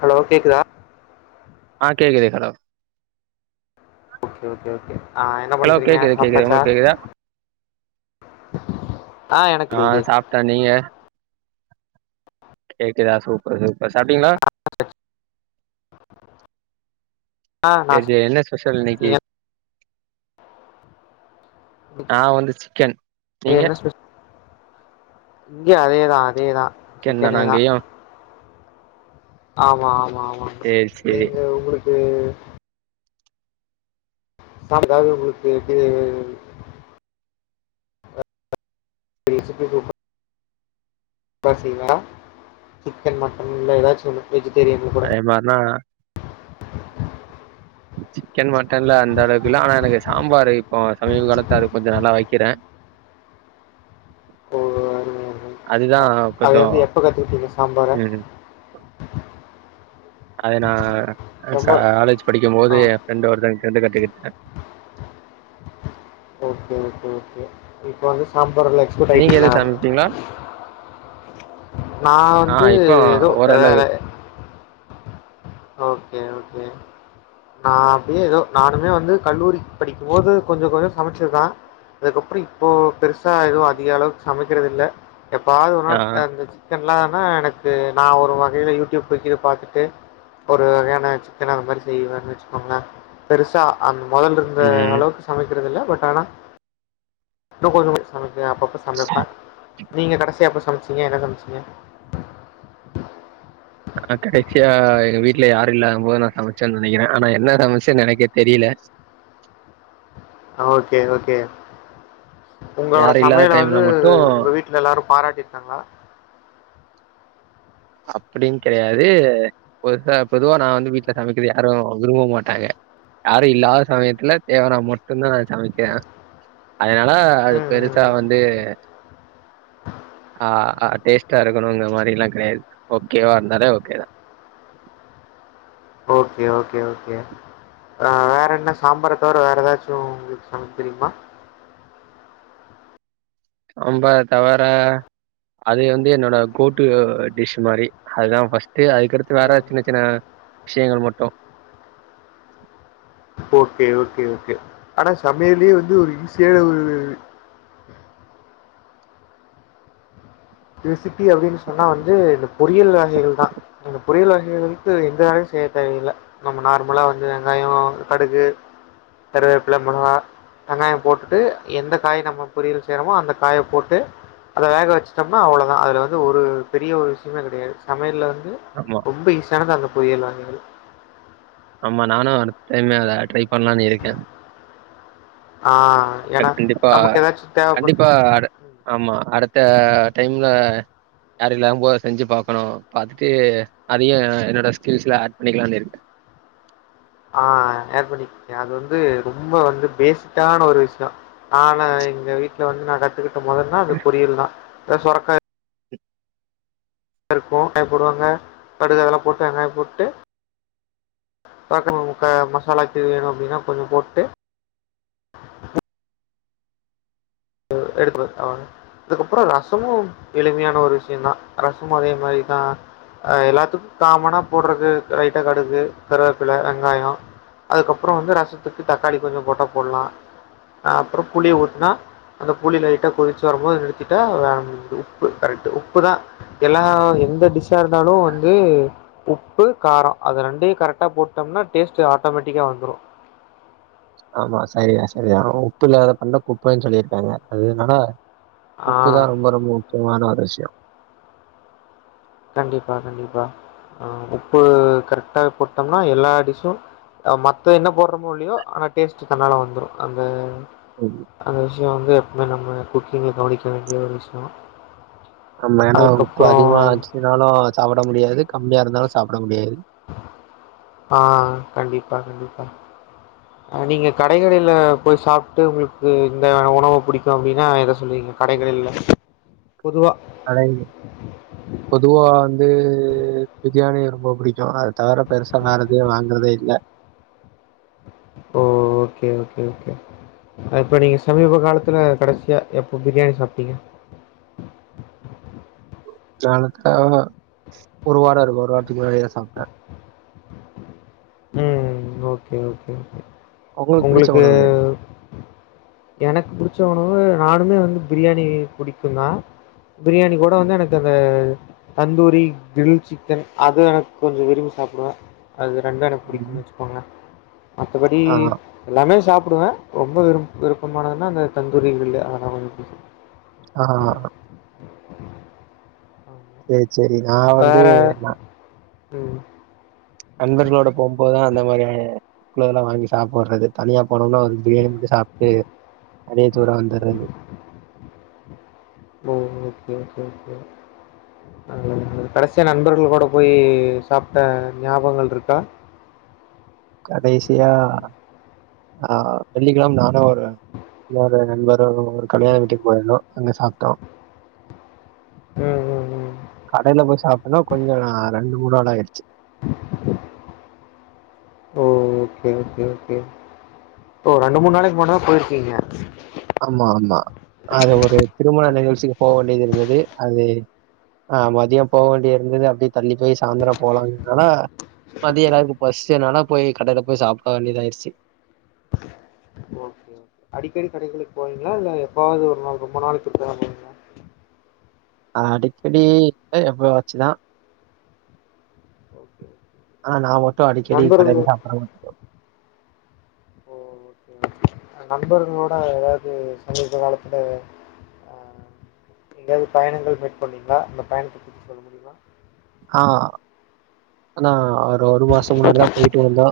Hello கேக்குதா ஆ கேக்குது ஹலோ ஓகே ஓகே ஓகே ஆ என்ன ஹலோ பண்றீங்க கேக்குது கேக்குது சாப்டாச்சா உங்களுக்கு கேக்குதா ஆ சாப்ட்ட நீங்க கேக்குதா சூப்பர் சூப்பர் சாப்ட்டீங்களா ஆ நா செரி என்ன ஸ்பெஷல் இன்னைக்கு நீங்க நா வந்து சிக்கன் நீங்க இங்கயு அதேதா அதேதா சிக்கன் சிக்கனே தானா தா அங்கயு ஆமா ஆமா ஆமா சேரி சேரி நீங்க உங்களுக்கு சாப்டாது உங்களுக்கு இது ரெசிபி சூப்ப ரா செய்வா சிக்கன் மட்டன்ல எதாச்சு ஒன்னு வெஜிடேரியன்ல கூட அதே மார்னா சிக்கன் மட்டன்ல அந்த அளவுக்குல்லா ஆனா எனக்கு சாம்பார் இப்போ சமீப காலத்து அது கொஞ்சோ நல்லா வைக்கிற ஓ வேர எதுவுமில்லை அதுதா அத கொஞ்சோ வந்து எப்ப கத்துக்கிட்டீங்க சாம்பார ம் அது நா கா சாம்பார் காலேஜ் படிக்கு போது ஆ எ ஃப்ரெண்ட் ஒருத்தன் டந்து கத்துகிட்ட ஓகே ஓகே ஓகே இப்ப வந்து சாம் பார்ல எக்ஸ்போட் நீங்க எது ஆயிட்டீங்ளா சமைப்பீங்களா நா ஆ வந்து இப்போ ஏதோ வேல ஓரளவு ஓகே ஓகே நா அப்டியே ஏதோ நானுமே வந்து கல்லூரி படிக்கும்போது கொஞ்சோ கொஞ்சோ சமைச்சதுதா அதுக்கப்றோ இப்போ பெருசா எதுவு அதிக அளவுக்கு சமைக்கிறது இல்ல எப்பாது ஒரு ஆ நாள் நான்வெஜ்ஜு சிக்கன்லானா எனக்கு நா ஒரு வகையில யூடியூப் க்யூடியூப் பாத்துட்டு ஒரு வகையான சிக்கன் அத மாரி செய்வன்னு வெச்சுக்கோங்கள பெருசா அந் மொதல் இருந்த ம் அளவுக்கு சமைக்கிறதில்ல பட் ஆனா இன்னு கொஞ்சோ கொஞ் சமை ப்பே அப்பப்ப சமைப்ப நீங்க கடைசியா எப்ப சமைச்சீங்க என்ன சமைச்சீங்க நா கடைசியா எங்க வீட்ல யாரு இல்லாம் போது நா சமைச்சன்னு நெனைக்கிற ஆனா என்ன சமைச்சன்னு எனக்கே தெரியில அ ஓகே ஓகே உங்ளோட யாரு இல்லாத சமையல டைம்ல வந்து மட்டு உங்க வீட்ல எல்லாரு பாராடிர்க்காங்ளா அப்டின் கெடையாது பொருத்த பொதுவா நான் வந்து வீட்ல சமைக்கிது யாரு விரும்ப மாட்டாங்க யாரு இல்லாத சமயத்துல தேவனா மட்டுந்தான் நான் சமைக்கிற அதுனால அது ம், ம், பெருசா ம். வந்து ஆ அ டேஸ்ட்டா இருக்கணுன்ற மாரிலா கெடுயாது ஓகேவா இருந்தாலே ஓகேதா ஓகே ஓகே ஓகே ஆ வேறென்ன சாம்பார தவற வேற ஏதாச்சு உங்ளுக் சமைக் தெரிமா சாம்பார் தவற அதி வந்து என்னோட கூட்டு டிஷு மாரி அதுதான் ஃபஸ் ட்டு அதுக்கடுத்து வேற ம். சின்ன சின்ன விஷ்யங்கள் மட்டு ஓகே ஓகே ஓகே ஆனா சமையல்யே வந்து ஒரு ஈசியான ஒரு ரெசிபி அப்டின்னு சொன்னா வந்து இந்த பொறியல் வகைகள் தா அந்த பொறியல் வகைகளவைத்து எந்த ரைஸ் செய்ய தேவையில்ல நம்ம நார்முலா வந்து வெங்காயோ கடுகு கருவேப்ல மொளகா வெங்காயோ போட்டுட்டு எந்த காய் நம்ம பொரியல் செய்றமோ அந்த காய போட்டு அத வேக வச் சம்னா அவுளதா அதுல வந்து ஒரு பெரிய ஒரு விஷ்யமே கெடையாது சமையல்ல வந்து ஆமா ரொம்ப ஈசியானது அந்த செய்யலா அந்த மாரி ஆமா நானு அடுத்து டைமு வேற ட்ரை பண்லான் இருக்கே ஆ அது ஏன்னா கண்டிப்பா நமக்கு ஏதாச்சும் தேவைப்பட்டு கண்டிப்பா அடு ஆமா அடுத் த டைம்ல யாரு இல்லா போ செஞ்சு பாக்கணு பாத்துட்டு அதியு என்னோட ஸ்கில்ஸ்ல ஆட் பண்ணிக்கிலான் இருக்க ஆ அப்பிடி அது வந்து ரொம்போ வந்து பேஸிட்டான ஒரு விஷ்யோ ஆன எங்க வீட்ல வந்து நான் கத்துக்கிட்ட மொதல்னா அது பொரியல் தா அ சொரக்காய் இருக்கு காய் போடுவாங்க கடுகு அதெல்லா போட்டு வெங்காயம் போட்டு அதுகப்புறு முட்ட மசாலாக் தேவவேணு அப்டினா கொஞ்சு போட்டுட்டு எடுப்பு அவ்ளதா அதுக்கப்புறோ ரசமு எளிமையான ஒரு விஷ்யந்தா ரசமு அதே மாரிதா அது எல்லாத்துக்கு காமனா போடுறது லைட்டா கடுகு கருவேப்பில வெங்காயோ அதுக்கப்புறோ வந்து ரசத்துக்கு தக்காளி கொஞ்சு போட்டா போட்லா அ அப்புறொ புளி ஊத்துனா அந்த புளி லைட்டா கொதிச்சி வரும்போது நிறுத்திட்டா அ உப்பு கரெக்ட்டு உப்பு தா எல்லா இது எந்த டிஷ்ஸா இருந்தாலு வந்து உப்பு காரோ அது ரெண்டையு கரெக்டா போட்டம்னா டேஸ்ட்டு ஆட்டோ மெட்டிக்கா வந்துரு ஆமா சரிதா சரிதான் உப்பு இல்லாத பண்டொ குப்பைன் சொல்லிருக்காங்க அதுனால ஆ. உப்பு தா ரொம்ப ரொம்ப முக்கியமான ஒரு விஷ்யோ கண்டிப்பா கண்டிப்பா ஆ உப்பு கரெக்டா போட்டம்னா எல்லா டிஷ்ஷு அ மத்த என்ன போட்றோமோ இல்லையோ ஆனா டேஸ்ட்டு தன்னால வந்துரு அந்த ம். அந்த விஷ்யோ வந்து எப்மே நம்ம குக்கிங்ல கவனிக்க வேண்டிய ஒரு விஷ்யோ ஆமா ஏனா உப்பு அதிகுமா ஆச் சினாலு சாப்புட முடியாது கம்மியா இருந்தாலு சாப்புட முடியாது ஆ கண்டிப்பா கண்டிப்பா ஆ நீங்க கடை கடேல போய் சாப்ட்டு உங்குளுக்கு இந்த உணவ புடிக்கு அப்டினா எத சொல்வீங்க கடைகள் இல்ல கடை பொதுவா வந்து பிரியாணி ரொம்பா பிடிக்கு அ தவர பெருசா வேற எதையு வாங்கறதே இல்ல ஓ ஓகே ஓகே ஓகே இப்ப நீங்க சமீப காலத்துல கடைசியா எப்போ பிரியாணி சாப்ட்டீங்க நாலத்த ஆமா ஒரு வார இருக்கு ஒரு வாரத்துக்கு முன்னாடிதா சாப்ட்டே ம் ஓகே ஓகே கே உங்களுக்கு பிடிச்ச ஒங்ளுக்கு உணவு எது? எனக்கு புடிச்ச உணவு நானுமே வந்து பிரியாணி புடிக்குந்தா பிரியாணி கூட வந்து எனக்கு அந்த தந்தூரி கிரில் சிக்கன் அதுவு எனக்கு கொஞ்சம் விரும்பி சாப்பிடுவே அது ரெண்டு எனக்கு ம். புடிக்குனு வச்சுக்கோங்களே மத்தபடி ஆ, எல்லாமே சாப் ப்படுவே ரொம்ப விருப்பமானதுன்னா அந்த தந்தூரி க்ரில்லு ஆமா அதெல்லா கொஞ்ச பிடிக்கும் ஆமா ஆமா. சேரி சேரி நா வந்து வேற ம் நண்பர்களோட போம்போதுதா அந்த மாரி சிலதெல்லா வாங்கி சாப்புறது தனியா போனோம்னா ஒரு பிரியாணி மட்டு சாப்ட்டு அதே ஜூரா வந்துருது ஓ ஓகே ஓகே ஓகே நல்லது நல்லது கடைசிய நண்பர்கள் கூட போயி சாப்ட்ட ஞாபகங்கள் இருக்கா கடைசியா ஆ வெள்ளிக்கெழம நானு ஒரு இன்னொரு நண்பரும் ஒரு கலியாண வீட்டுக்கு போயிருந்தோ அங்க சாப்ட்டோ ம், ம், ம். கடைல போய் சாப் அதா கொஞ்சோ ரெண்டு மூணு நாளா ஆய்ருச்சி ஓ ஓகே ஓகே ஓகே ஓ ரெண்டு மூணு நாளைக் முன்னதா போயிருக்கீங்க ஆமா ஆமா அது ஒரு திருமண நிகழ்ச்சிக்கு போக வேண்டிது இருந்தது அது ஆ மதிய போக வேண்டிய இருந்தது அப்டியே தள்ளி போயி சாந்தர போலாங்கன்றதால மதிய எல்லாருக்கு பசிச்சனால போய் கடைல போய் சாப்ட வேண்டியதாயிடுச்சு ஓகே ஓகே அடிக்கடி கடைகளுக்கு போவீங்களா இல்ல எப்பாவது ஒரு நாள்‌ ரொம்ப நாளைக்கு ஒரு‌ தடவ போவீங்களா அடிக்கடி எப்பவாச்சுதா ஓகே ஆ நா மட்டு அடிக்கடி நண்பர்களோ கடைல சாப்பிட மாட் ஓ ஓகே நண்பர்களோட ஏதாவது சமீப காலத்துல அ எங்கயாவது பயணங்கள் மீட் பண்ணீங்களா இல்ல பயணத்த பத்தி சொல்ல முடியுமா ஆ நா ஒரு ஒரு மாச முன்னாடிதா போய்ட்டு வந்தோ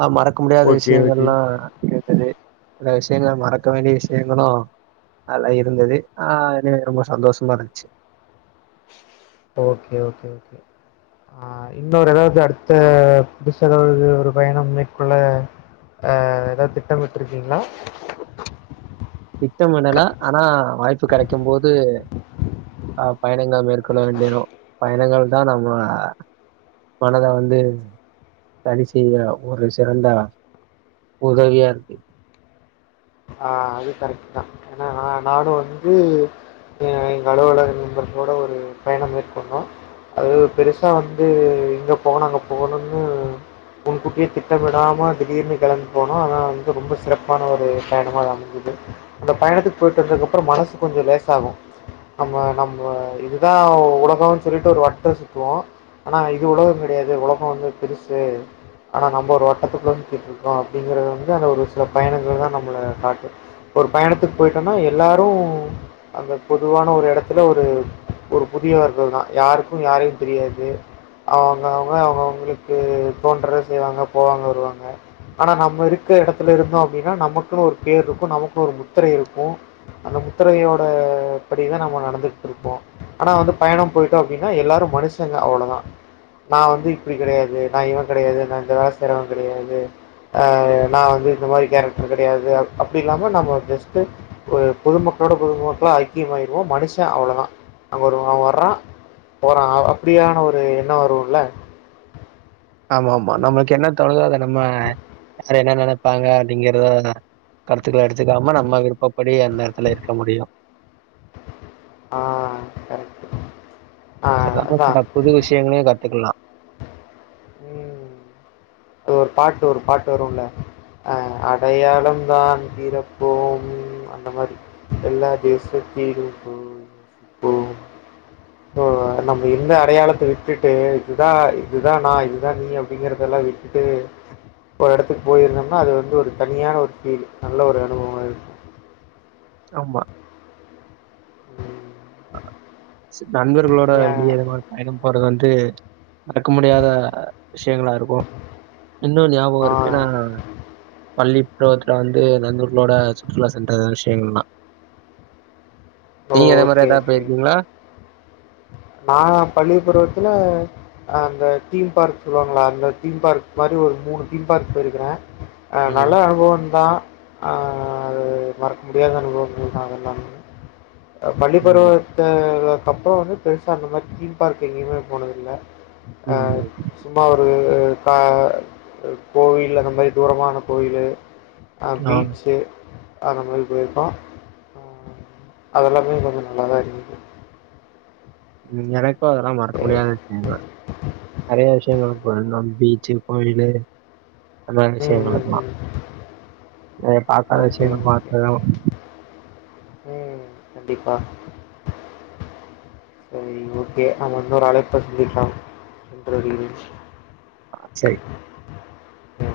ஆ மறக்க முடியாத ஓகே ஓகே. விஷயங்கள்லா இருக்குது சில விஷயங்கள மறக்க வேண்டிய விஷயங்களு நல்லா இருந்தது ஆ என ரொம்ப சந்தோஷமா இருந்ச்சு ஓகே ஓகே ஓகே ஆ இன்னொரு ஏதாவது அடுத்த புதுசா ஏதாவது ஒரு பயணம் மேற்கொள்ள அ எதாது திட்டமிட்ருக்கீங்ளா திட்டமிடல ஆனா வாய்ப்பு கெடைக்கும்போது ஆ பயணங்கள் மேற்கொள்ள வேண்டியதா பயணங்கள்தா நம்ம மனத வந்து வழி செய்ய ஒரு சிறந்த உதவியா இருக்கு ஆ அது கரெக்ட்டுதா ஏன்னா நானு வந்து எ எங்க அலுவலக நண்பர்களோட ஒரு பயணம் மேற்கொண்டோ அது பெருசா வந்து இங்க போணோ அங்க போணும்னு முன்கூட்டியே திட்டமிடாம திடீர்னு கெளம்பி போனோ ஆனா வந்து ரொம்ப சிறப்பான ஒரு பயணமா அமைஞ்சது அந்த பயணத்துக்கு போய்ட்டு வந்ததுக்கு அப்ற மனசு கொஞ்ச லேசாகு ஆமா நம்ம இது தா உலகோ சொல்லிட்டு ஒரு வட்டோ சுத்துவோ ஆனா இது உலகோ கெடயாது உலஹோ வந்து பெருசு ஆனா நம்ப ஒரு வட்டத்துக்குள்ள சுத்திட்ருக்கோ அப்டிங்கறது வந்து அந்த ஒரு சில பயணங்கள் தா நம் மள காட்டு ஒரு பயணத்துக் போய்ட்டோனா எல்லாரு அந்த பொதுவான ஒரு எடத்துல ஒரு ம் ஒரு புதியவர்கள் தா யாருக்கு யாரையு தெரியாது அவுங்கவுங்க அவுங்கவுங்களுக்கு தோன்றத செய்வாங்க போவாங்க வருவாங்க ஆனா நம்ம இருக்கற எடத்துல இருந்தோ அப்டின்னா நமக் குனு ஒரு பேர்ருக்கு நமக்குனு ஒரு முத்திரை இருக்கு அந்த முத்திரையோட படி தா நம்ம நடந்துக்ட்ரு ப்போ ஆனா வந்து பயணோ போய்ட்டோ அப்டினா எல்லாரு மனுஷங்க அவ்ளோ தா நா வந்து இப்டி கெடயாது நா இவ கெடயாது நா இந்த வேல செய்றவங்கெடயாது அ நா வந்து இந்த மாரி கேரக்ட்ரு கெடையாது அ அப்டி இல்லாம நம்ம ஜஸ்ட்டு ஒரு பொதுமக்களோட பொதுமக்களா ஐக்கியமாயிருவோ மனுஷ அவ்ளோ தா அங்க ஒருவ வர்ரா போறா அப்டியான ஒரு எண்ணோ வருல்ல ஆமாமா நமக்கென்ன தோணுதோ அத நம்ம சில என்ன நெனைப்பாங்க அப்டிங்கறத தா கருத்துக்கள எடுத்துக்காம நம்ம ம். விருப்பப்படி அந்த எடத்துல இருக்க முடியு ஆ கரக்ட்டு அதுல்லாம சில புது விஷ்யங்களயு கத்துக்கலா ம் அது ஒரு பாட்டு ஒரு பாட்டு வருல்ல அ அடையாளம் தான் பிறப்போமே ம் அந்த மாரி எல்லா தேசத்திலும் போய் வசிப்போம் போ நம்ம இருந்த அடையாளத்த விட்டுட்டு இது தா இது தா நா இது தா நீ அப்டிங்கறதெல்லா விட்டுட்டு ஒரு எடத்துக்கு போயிருந்தம்னா அது வந்து ஒரு தனியான ஒரு ஃபீலு நல்ல ஒரு அனுபவமா இருக்கு ஆமா ம் ஸ் நண்பர்களோட ஏ வெளிய வ பயணம் போறத் வந்து மறக்க முடியாத விஷ்யங்களா இருக்கு இன்னு ஞாபகோ ஆ இருக்கு நா பள்ளி பருவத்துல வந்து நண்பர்களோட சுற்றுலா சென்ற விஷ்யங்கள்லா ஓ நீங்க அதே மார ஓகே எதா போயிர்க்கீங்களா நாங்க பள்ளி பருவத்துல அந்த தீம் பார்க் சொல்லுவாங்கல்ல அந்த தீம் பார்க் மாதிரி ஒரு மூணு தீம்பார்க் போயிருக்கறே அ ம். நல்ல அனுபவந்தா ஆ அது மறக்க முடியாத அனுபவங்கள் தா அதெல்லாமே ம். பள்ளிப்பருவத்து அதுக்கப்றோ வந்து பெருசா அந்த மாரி தீம் பார்க் எங்கியுமே போனதில்ல அ ம். சும்மா ஒரு அ கா அ கோவில் அந்த மாரி தூரமான கோயிலு அ ஆ. பீச்சு அந்த மாரி போயிர்க்கோ அ அதெல்லாமே கொஞ்சோ நல்லா தா இருந்துது ம் எனக்கு அதெல்லா மறக்க சரி. முடியாத விஷ்யோ தா நெறைய விஷ்யங்கள் அப்றோ இன்னோன் பீச்சு, கோயிலு அந்த மாரி ம். ம், ம், விஷ்யங்களுக்குலா ம். நெறைய பாக்காத ஓகே, விஷ்யங்கள் ஓகே. பாக்கணு ம். கண்டிப்பா ம் ஓகே நாம இன்னோரு அழைப்புல சந்திக்கலா சென்று வருகிறேன் ஆ சேரி ம்.